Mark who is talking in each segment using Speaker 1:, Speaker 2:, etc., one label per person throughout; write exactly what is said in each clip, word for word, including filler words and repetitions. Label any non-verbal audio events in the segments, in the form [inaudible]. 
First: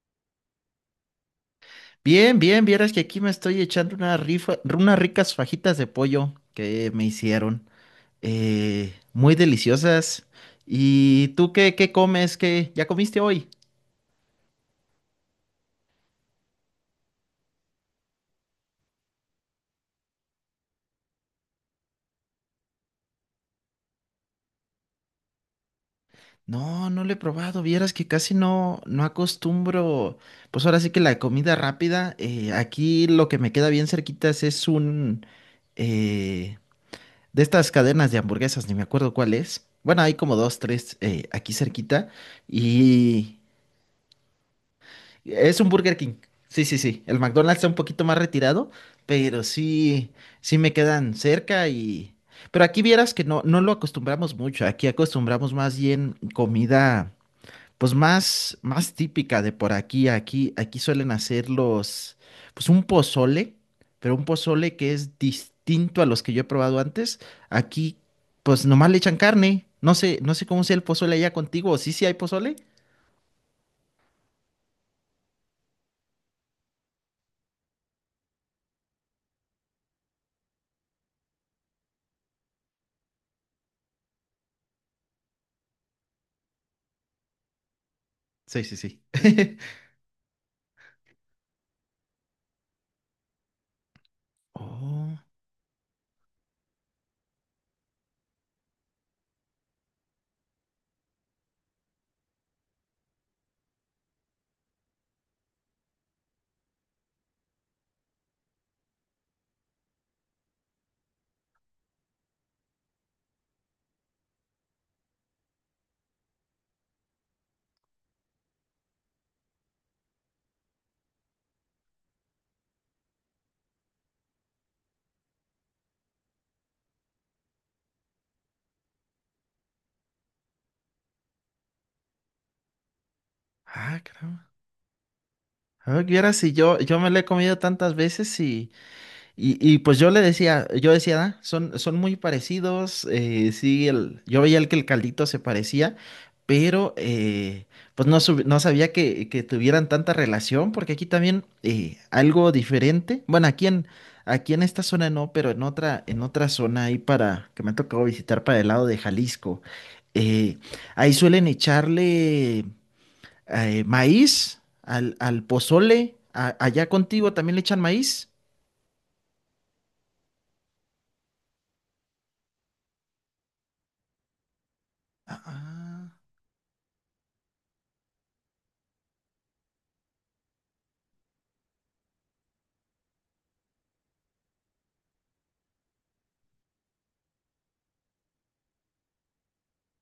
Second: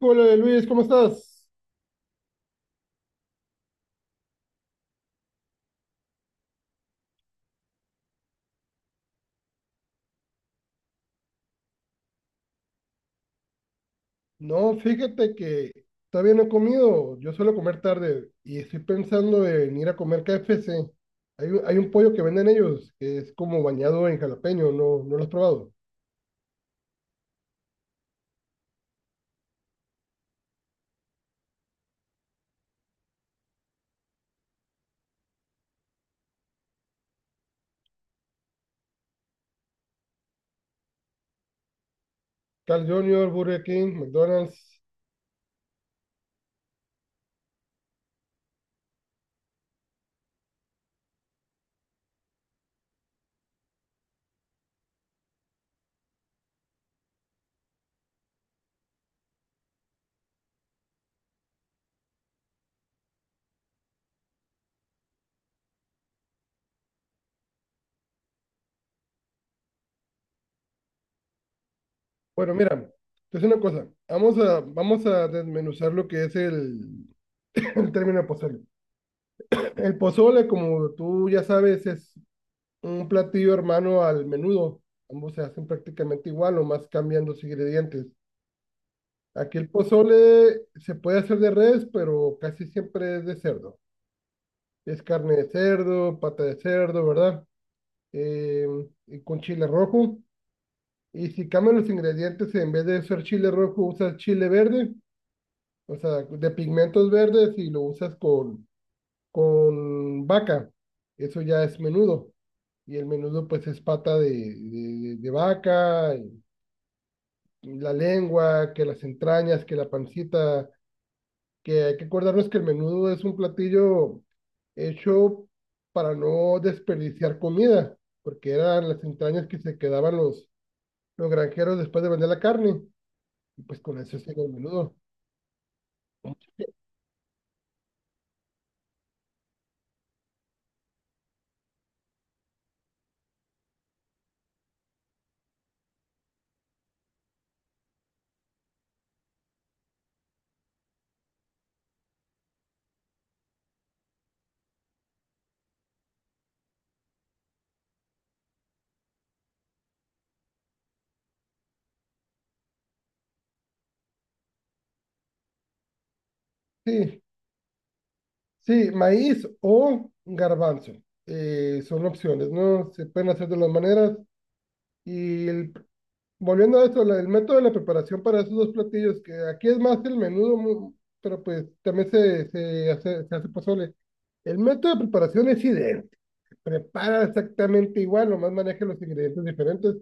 Speaker 1: Hola Luis, ¿cómo estás?
Speaker 2: Bien, bien, vieras que aquí me estoy echando una rifa, unas ricas fajitas de pollo que me hicieron. Eh, muy deliciosas. ¿Y tú qué, qué comes? ¿Qué ya comiste hoy?
Speaker 1: No, fíjate que todavía no he comido. Yo suelo comer tarde y estoy pensando en ir a comer K F C. Hay un, hay un pollo que venden ellos que es como bañado en jalapeño, ¿no, no lo has probado?
Speaker 2: No, no lo he probado. Vieras que casi no, no acostumbro. Pues ahora sí que la comida rápida. Eh, aquí lo que me queda bien cerquitas es un eh, de estas cadenas de hamburguesas, ni me acuerdo cuál es. Bueno, hay como dos, tres eh, aquí cerquita.
Speaker 1: Carl junior,
Speaker 2: Y
Speaker 1: Burger King, McDonald's.
Speaker 2: es un Burger King. Sí, sí, sí. El McDonald's está un poquito más retirado, pero sí, sí me quedan cerca y... Pero aquí vieras que no, no lo acostumbramos mucho. Aquí acostumbramos más bien comida, pues más, más típica de por aquí. Aquí, aquí suelen hacer los, pues un pozole, pero un pozole que es distinto a los que yo he probado antes. Aquí, pues nomás le echan carne. No sé, no sé cómo sea el pozole allá contigo. ¿Sí, sí hay
Speaker 1: Bueno,
Speaker 2: pozole?
Speaker 1: mira, es una cosa. Vamos a, vamos a desmenuzar lo que es el, [laughs] el término de pozole. El pozole, como tú ya sabes, es un platillo hermano al menudo. Ambos se hacen prácticamente igual, o más cambiando sus ingredientes.
Speaker 2: Sí, sí, sí.
Speaker 1: Aquí
Speaker 2: [laughs]
Speaker 1: el pozole se puede hacer de res, pero casi siempre es de cerdo. Es
Speaker 2: Oh.
Speaker 1: carne de cerdo, pata de cerdo, ¿verdad? Eh, y con chile rojo. Y si cambian los ingredientes, en vez de usar chile rojo, usas chile verde, o sea, de pigmentos verdes y lo usas con, con vaca. Eso ya es menudo. Y el menudo pues es pata de, de, de vaca, y la lengua, que las entrañas, que la pancita que hay que acordarnos que el menudo es un platillo hecho para no desperdiciar comida, porque eran las entrañas que se quedaban los, los granjeros después de vender la carne, y pues con
Speaker 2: Ah,
Speaker 1: eso se hacían
Speaker 2: caramba.
Speaker 1: el menudo.
Speaker 2: Ah, vieras si yo, yo me lo he comido tantas veces y, y, y pues yo le decía, yo decía, "Ah, son, son muy parecidos, eh, sí, el, yo veía el que el caldito se parecía, pero eh, pues no, sub- no sabía que, que tuvieran tanta relación, porque aquí también eh, algo diferente, bueno, aquí en, aquí en esta zona no, pero en otra, en otra zona ahí para, que me ha tocado visitar para el lado de Jalisco, eh, ahí suelen echarle eh, maíz, al, al pozole. A- allá
Speaker 1: Sí,
Speaker 2: contigo también le echan maíz.
Speaker 1: sí, maíz o garbanzo, eh, son opciones, ¿no? Se pueden hacer de las maneras,
Speaker 2: Ah,
Speaker 1: y el,
Speaker 2: ah,
Speaker 1: Volviendo a esto, la- el método de la preparación para esos dos platillos, que aquí es más el menudo, mu- pero pues también se, se hace, se hace pozole. El método de preparación es idéntico, prepara exactamente igual, nomás maneja los ingredientes diferentes,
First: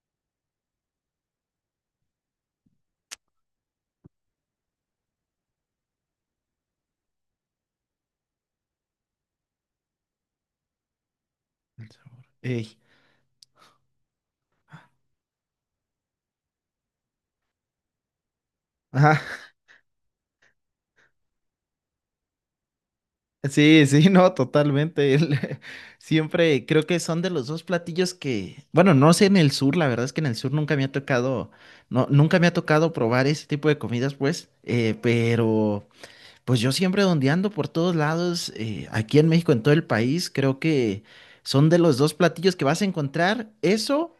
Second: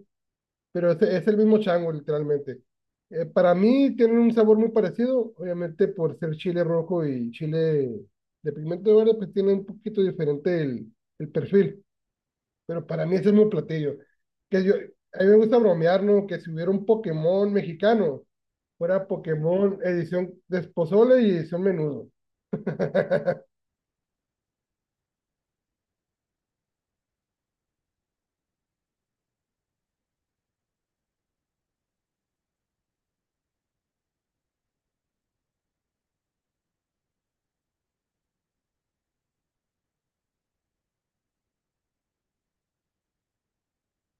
Speaker 1: pero es, es el mismo chango, literalmente. Eh, para mí tienen un sabor muy parecido, obviamente por ser chile rojo y chile de pigmento verde, pues tiene un poquito diferente el, el perfil,
Speaker 2: el sabor. Ey.
Speaker 1: pero para mí ese es mi platillo. Que yo, a mí me gusta bromear, ¿no? Que si hubiera un Pokémon mexicano, fuera
Speaker 2: Ajá,
Speaker 1: Pokémon edición de pozole y edición menudo. [laughs]
Speaker 2: [laughs] sí, sí, no, totalmente. el- [laughs] Siempre creo que son de los dos platillos que, bueno, no sé en el sur, la verdad es que en el sur nunca me ha tocado, no, nunca me ha tocado probar ese tipo de comidas, pues, eh, pero pues yo siempre dondeando por todos lados, eh, aquí en México, en todo el país, creo que son de los dos platillos que vas a encontrar. Eso,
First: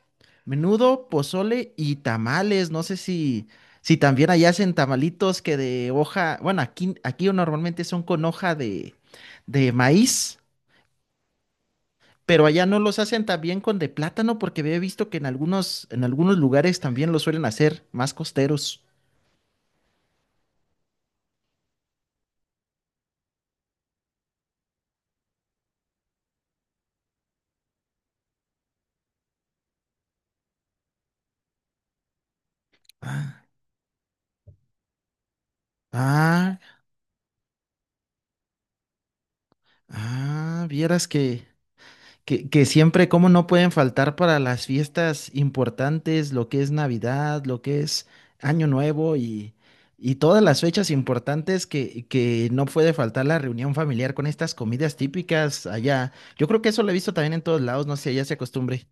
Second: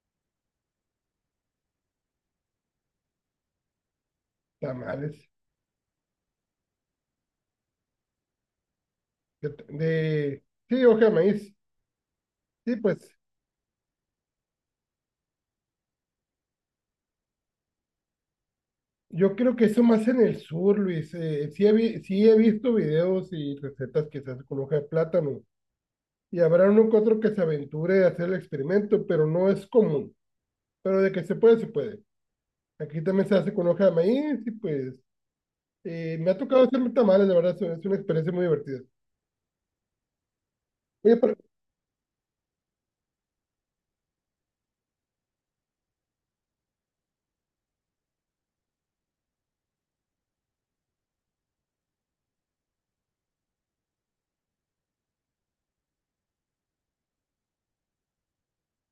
Speaker 2: menudo, pozole y tamales. No sé si, si también allá hacen
Speaker 1: Tamales.
Speaker 2: tamalitos que de hoja, bueno, aquí, aquí normalmente son con hoja de,
Speaker 1: De,
Speaker 2: de maíz,
Speaker 1: de- sí, hoja de maíz.
Speaker 2: pero allá
Speaker 1: Sí,
Speaker 2: no los
Speaker 1: pues
Speaker 2: hacen también con de plátano porque había visto que en algunos, en algunos lugares también lo suelen hacer, más costeros.
Speaker 1: yo creo que eso más en el sur, Luis. Eh, sí, he vi- sí he visto videos y recetas que se hacen con hoja de plátano. Y habrá uno que otro que se aventure a hacer el experimento, pero no es común. Pero de que se puede, se puede. Aquí también se
Speaker 2: Ah,
Speaker 1: hace con hoja de maíz y pues, eh, me ha
Speaker 2: ah,
Speaker 1: tocado hacerme tamales, la verdad, es es una experiencia muy divertida.
Speaker 2: ah, vieras
Speaker 1: Oye, pero-
Speaker 2: que... Que, que siempre, como no pueden faltar para las fiestas importantes, lo que es Navidad, lo que es Año Nuevo y, y todas las fechas importantes que, que no puede faltar la reunión familiar con estas comidas típicas allá. Yo creo que eso lo he visto también en todos lados, no sé, ya se acostumbre.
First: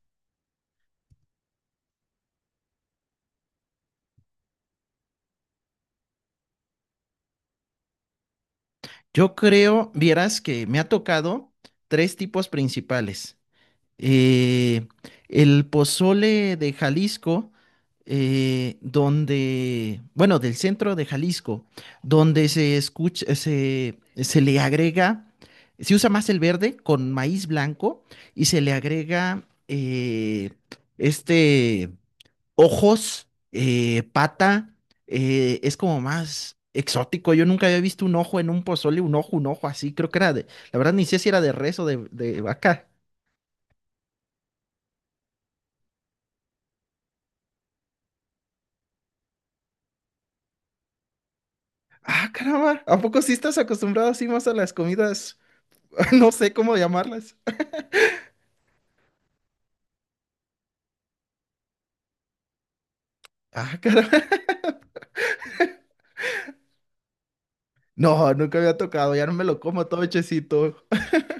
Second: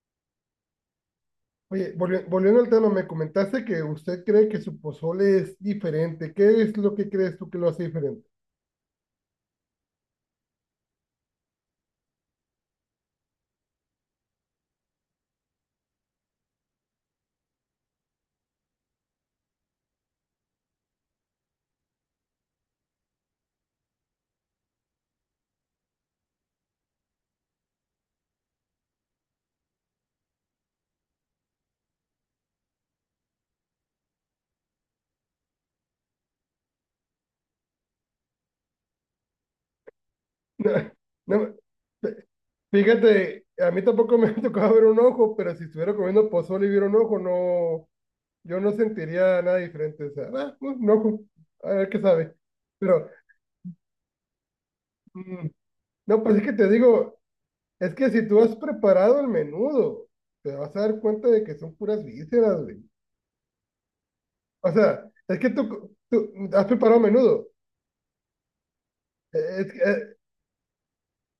Speaker 1: oye, volvi- volviendo al tema, me comentaste que usted cree que su pozole es diferente. ¿Qué es lo que crees tú que lo hace diferente?
Speaker 2: Yo creo, vieras que me ha tocado tres tipos principales. eh, el pozole de Jalisco, eh, donde, bueno, del centro de Jalisco, donde se escucha, se, se le agrega, se usa más el verde con maíz blanco y se le agrega eh, este ojos, eh, pata, eh, es como más exótico. Yo nunca había visto un ojo en un pozole, un ojo, un ojo así, creo que era de, la verdad
Speaker 1: [laughs]
Speaker 2: ni sé si
Speaker 1: No,
Speaker 2: era de
Speaker 1: no,
Speaker 2: res o de
Speaker 1: f-
Speaker 2: de vaca.
Speaker 1: fíjate, a mí tampoco me [laughs] ha tocado ver un ojo, pero si estuviera comiendo pozole y viera un ojo, no, yo no sentiría nada diferente. O sea, ah, un ojo, a ver qué
Speaker 2: Ah,
Speaker 1: sabe.
Speaker 2: caramba. ¿A
Speaker 1: Pero,
Speaker 2: poco sí estás acostumbrado así más a las comidas?
Speaker 1: mm,
Speaker 2: [laughs]
Speaker 1: no,
Speaker 2: No
Speaker 1: pues es
Speaker 2: sé
Speaker 1: que te
Speaker 2: cómo
Speaker 1: digo,
Speaker 2: llamarlas.
Speaker 1: es que si tú has preparado el menudo, te vas a dar cuenta de que son puras vísceras, güey.
Speaker 2: Ah, caramba. [laughs]
Speaker 1: O sea, es que tú, tú has preparado menudo.
Speaker 2: No, nunca había tocado. Ya no
Speaker 1: Eh,
Speaker 2: me lo
Speaker 1: Es,
Speaker 2: como todo
Speaker 1: eh,
Speaker 2: hechecito.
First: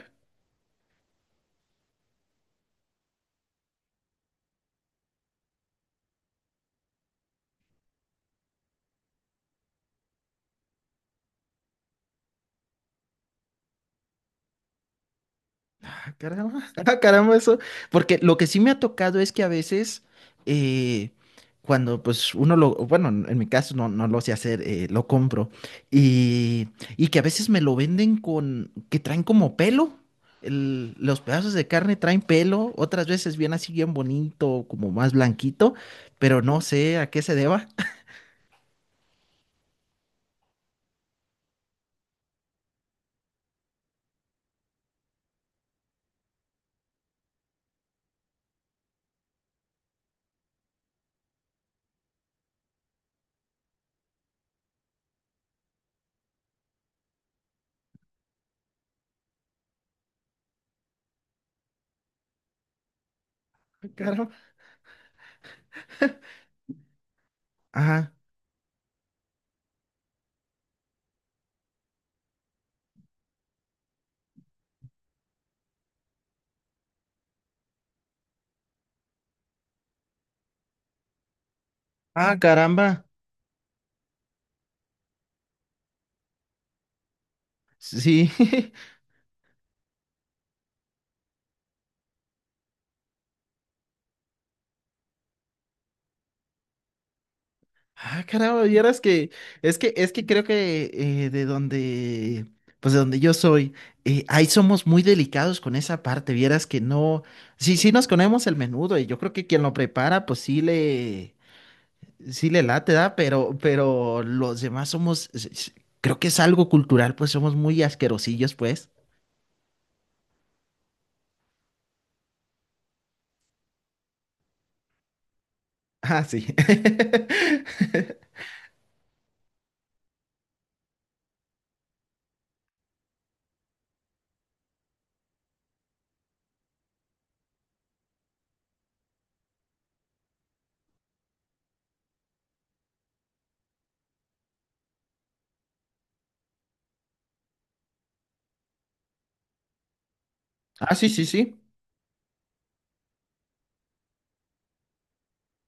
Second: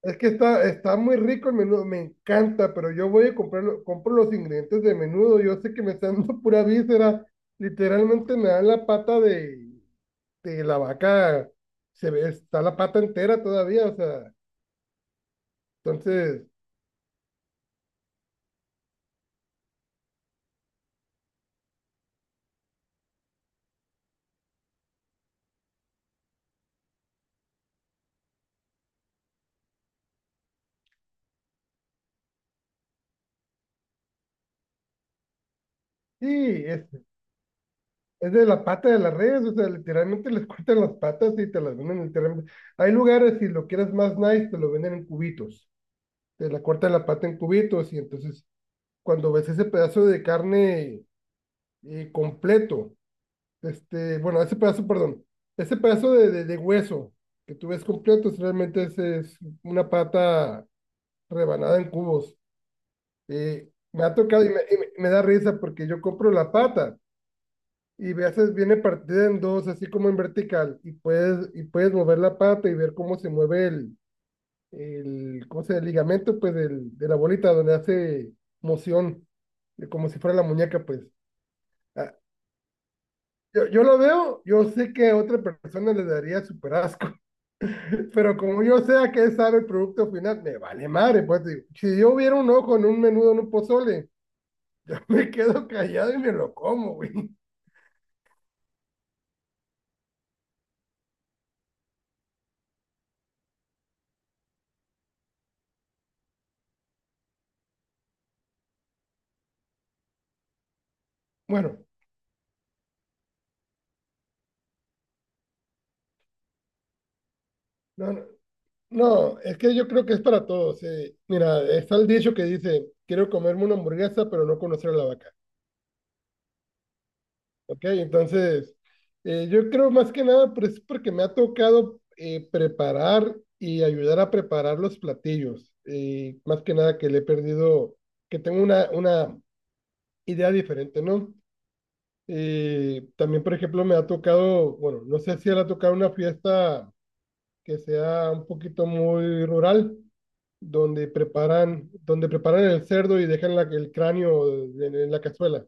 Speaker 1: es que está, está muy rico el menudo, me encanta, pero yo voy a comprarlo, compro los ingredientes de menudo. Yo sé que me están dando [laughs] pura víscera. Literalmente me dan la pata de, de la vaca. Se ve, está la pata entera todavía. O sea,
Speaker 2: Ah,
Speaker 1: entonces,
Speaker 2: caramba, [laughs] ah, caramba, eso. Porque lo que sí me ha tocado es que a veces, eh, cuando pues uno lo, bueno, en en mi caso no, no lo sé hacer, eh, lo compro. Y, y que a veces me lo venden con, que traen como pelo. El- los pedazos de carne traen pelo, otras veces bien así, bien bonito, como más blanquito, pero no
Speaker 1: sí, es,
Speaker 2: sé a qué se deba. [laughs]
Speaker 1: es de la pata de las redes. O sea, literalmente les cortan las patas y te las venden literalmente. Hay lugares, si lo quieres más nice, te lo venden en cubitos. Te la corta la pata en cubitos y entonces cuando ves ese pedazo de carne, eh, completo, este, bueno, ese pedazo, perdón, ese pedazo de, de, de hueso que tú ves completo, es- realmente es, es una pata rebanada en cubos. Eh,
Speaker 2: Ah,
Speaker 1: me ha
Speaker 2: caramba.
Speaker 1: tocado y me, y me- me da risa porque yo compro la pata y
Speaker 2: Ajá.
Speaker 1: a veces viene partida en dos, así como en vertical, y puedes, y puedes mover la pata y ver cómo se mueve el, el, ¿cómo se llama? El ligamento, pues, del, de la bolita donde hace moción, de como si fuera la muñeca, pues. Ah,
Speaker 2: Ah, caramba.
Speaker 1: yo, yo lo veo, yo sé que a otra persona le daría súper asco, [laughs]
Speaker 2: Sí.
Speaker 1: pero como yo
Speaker 2: [laughs]
Speaker 1: sé a qué sabe el producto final, me vale madre, pues, digo, si yo hubiera un ojo en un menudo, en un pozole, [laughs] me quedo callado y me lo como, güey. [laughs]
Speaker 2: Ah, caramba, vieras que es que es que creo que eh, de donde pues de donde yo soy, eh, ahí somos muy delicados con esa parte, vieras que no, sí, sí nos comemos el menudo y yo creo que quien lo prepara pues sí le
Speaker 1: Bueno,
Speaker 2: sí le late, da, pero pero los demás somos s- s- creo que es algo cultural, pues somos muy
Speaker 1: no, no.
Speaker 2: asquerosillos, pues.
Speaker 1: No, es que yo creo que es para todos. Eh. Mira, está el dicho que dice, quiero comerme una hamburguesa, pero no conocer a la vaca.
Speaker 2: Ah, sí.
Speaker 1: Ok,
Speaker 2: [laughs]
Speaker 1: entonces, eh, yo creo más que nada, pues es porque me ha tocado, eh, preparar y ayudar a preparar los platillos. Eh, más que nada que le he perdido, que tengo una, una idea diferente, ¿no? Eh, también, por ejemplo, me ha tocado, bueno, no sé si le ha tocado una fiesta que sea un poquito muy rural,
Speaker 2: Ah,
Speaker 1: donde
Speaker 2: sí, sí, sí.
Speaker 1: preparan, donde preparan el cerdo y dejan la- el cráneo en, en la cazuela.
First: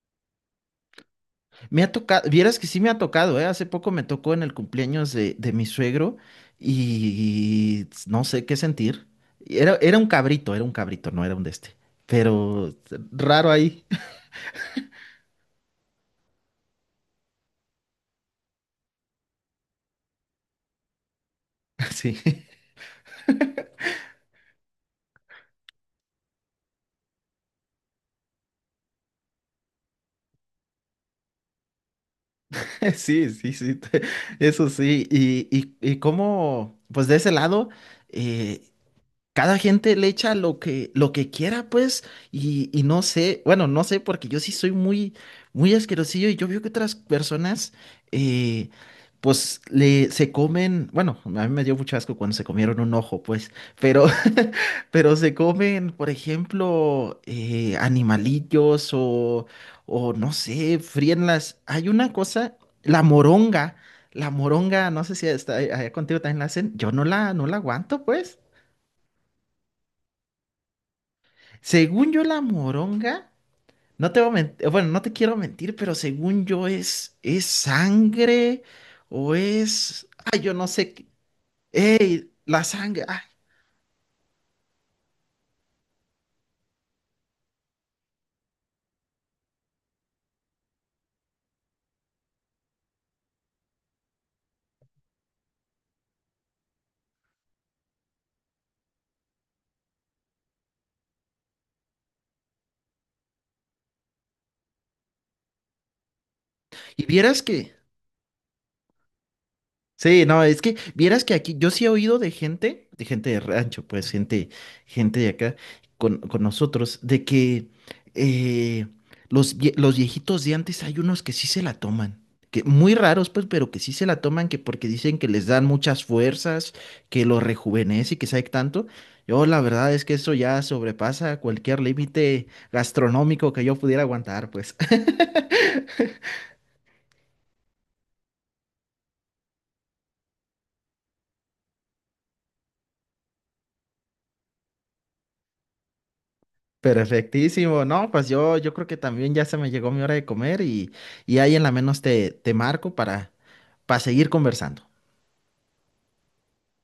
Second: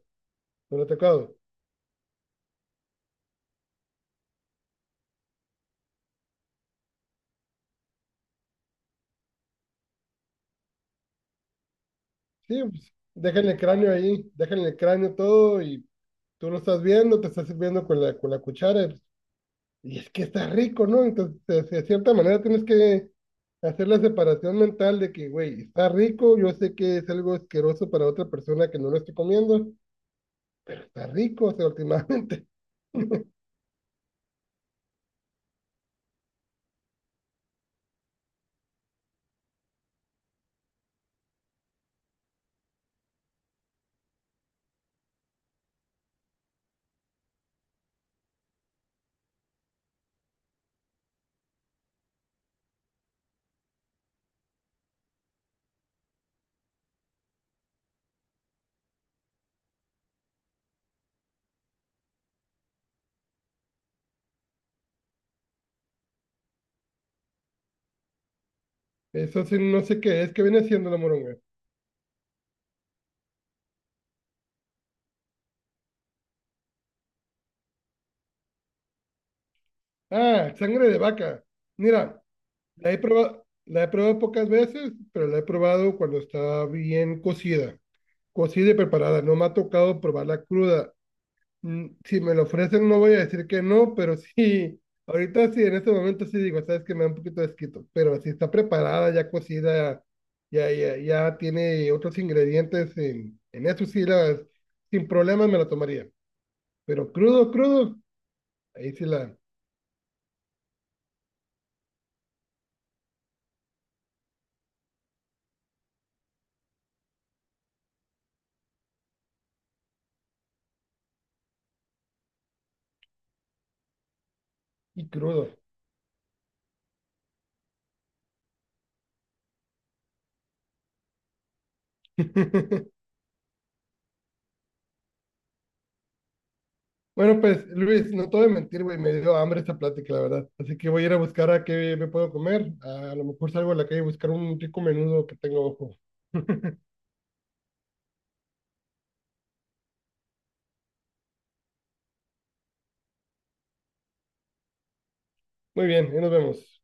Speaker 1: ¿No le ha tocado?
Speaker 2: Me ha tocado, vieras que sí me ha tocado, ¿eh? Hace poco me tocó en el cumpleaños de, de mi suegro y no sé qué sentir. Era, era un cabrito, era un cabrito, no era un de este.
Speaker 1: Sí,
Speaker 2: Pero
Speaker 1: pues, dejen
Speaker 2: raro
Speaker 1: el
Speaker 2: ahí.
Speaker 1: cráneo
Speaker 2: [laughs]
Speaker 1: ahí, dejen el cráneo todo y tú lo estás viendo, te estás sirviendo con la, con la cuchara y y es que está rico, ¿no? Entonces, de, de cierta
Speaker 2: Sí,
Speaker 1: manera tienes que hacer la separación mental de que, güey, está rico, yo sé que es algo asqueroso para otra persona que no lo estoy comiendo, pero está rico, o sea, últimamente.
Speaker 2: [laughs] sí, sí, sí, [laughs] te- eso sí. Y, y, y cómo, pues de ese lado, eh, cada gente le echa lo que, lo que quiera, pues, y, y no sé, bueno, no sé, porque yo sí soy muy, muy asquerosillo y yo veo que otras personas, eh, pues, le, se comen, bueno, a mí me dio mucho asco cuando se comieron un ojo, pues, pero, [laughs] pero se comen, por ejemplo, eh, animalillos o, o no sé, fríen las, hay una cosa, la moronga. La moronga, no sé si está allá contigo también la hacen. Yo no la, no la aguanto, pues.
Speaker 1: [laughs] Eso sí, no sé qué es, ¿que viene siendo la moronga?
Speaker 2: Según yo, la moronga, no te voy a mentir, bueno, no te quiero mentir, pero según yo es, es sangre o es, ay, yo
Speaker 1: Ah,
Speaker 2: no
Speaker 1: sangre
Speaker 2: sé,
Speaker 1: de
Speaker 2: qué...
Speaker 1: vaca. Mira,
Speaker 2: Ey, la
Speaker 1: la he
Speaker 2: sangre, ay,
Speaker 1: probado, la he probado pocas veces, pero la he probado cuando está bien cocida. Cocida y preparada, no me ha tocado probarla cruda. Mm, si me lo ofrecen, no voy a decir que no, pero [laughs] sí, ahorita sí, en este momento sí digo, sabes que me da un poquito de asquito, pero si está preparada, ya cocida, ya, ya, ya tiene otros ingredientes, en, en eso sí, la, sin problemas me la tomaría.
Speaker 2: y
Speaker 1: Pero
Speaker 2: vieras
Speaker 1: crudo,
Speaker 2: que
Speaker 1: crudo, ahí sí la,
Speaker 2: sí, no, es que vieras que aquí yo sí he oído de gente, de gente de rancho, pues gente, gente de acá con, con nosotros, de que eh, los, vie- los viejitos de antes hay unos que sí se la toman, que muy raros pues, pero que sí se la toman, que porque
Speaker 1: y
Speaker 2: dicen que les
Speaker 1: crudo.
Speaker 2: dan muchas fuerzas, que los rejuvenece y que sabe tanto. Yo la verdad es que eso ya sobrepasa cualquier límite
Speaker 1: [laughs]
Speaker 2: gastronómico que yo pudiera aguantar, pues. [laughs]
Speaker 1: Bueno, pues Luis, no te voy a mentir, güey, me dio hambre esta plática, la verdad. Así que voy a ir a buscar a qué me puedo comer. A, a lo mejor salgo a la calle a buscar un rico menudo que tengo ojo. [laughs]
Speaker 2: Perfectísimo, no, pues yo, yo creo que también ya se me llegó mi hora de comer y, y ahí en la menos te, te marco para, para seguir conversando.
Speaker 1: Muy bien, ahí nos vemos.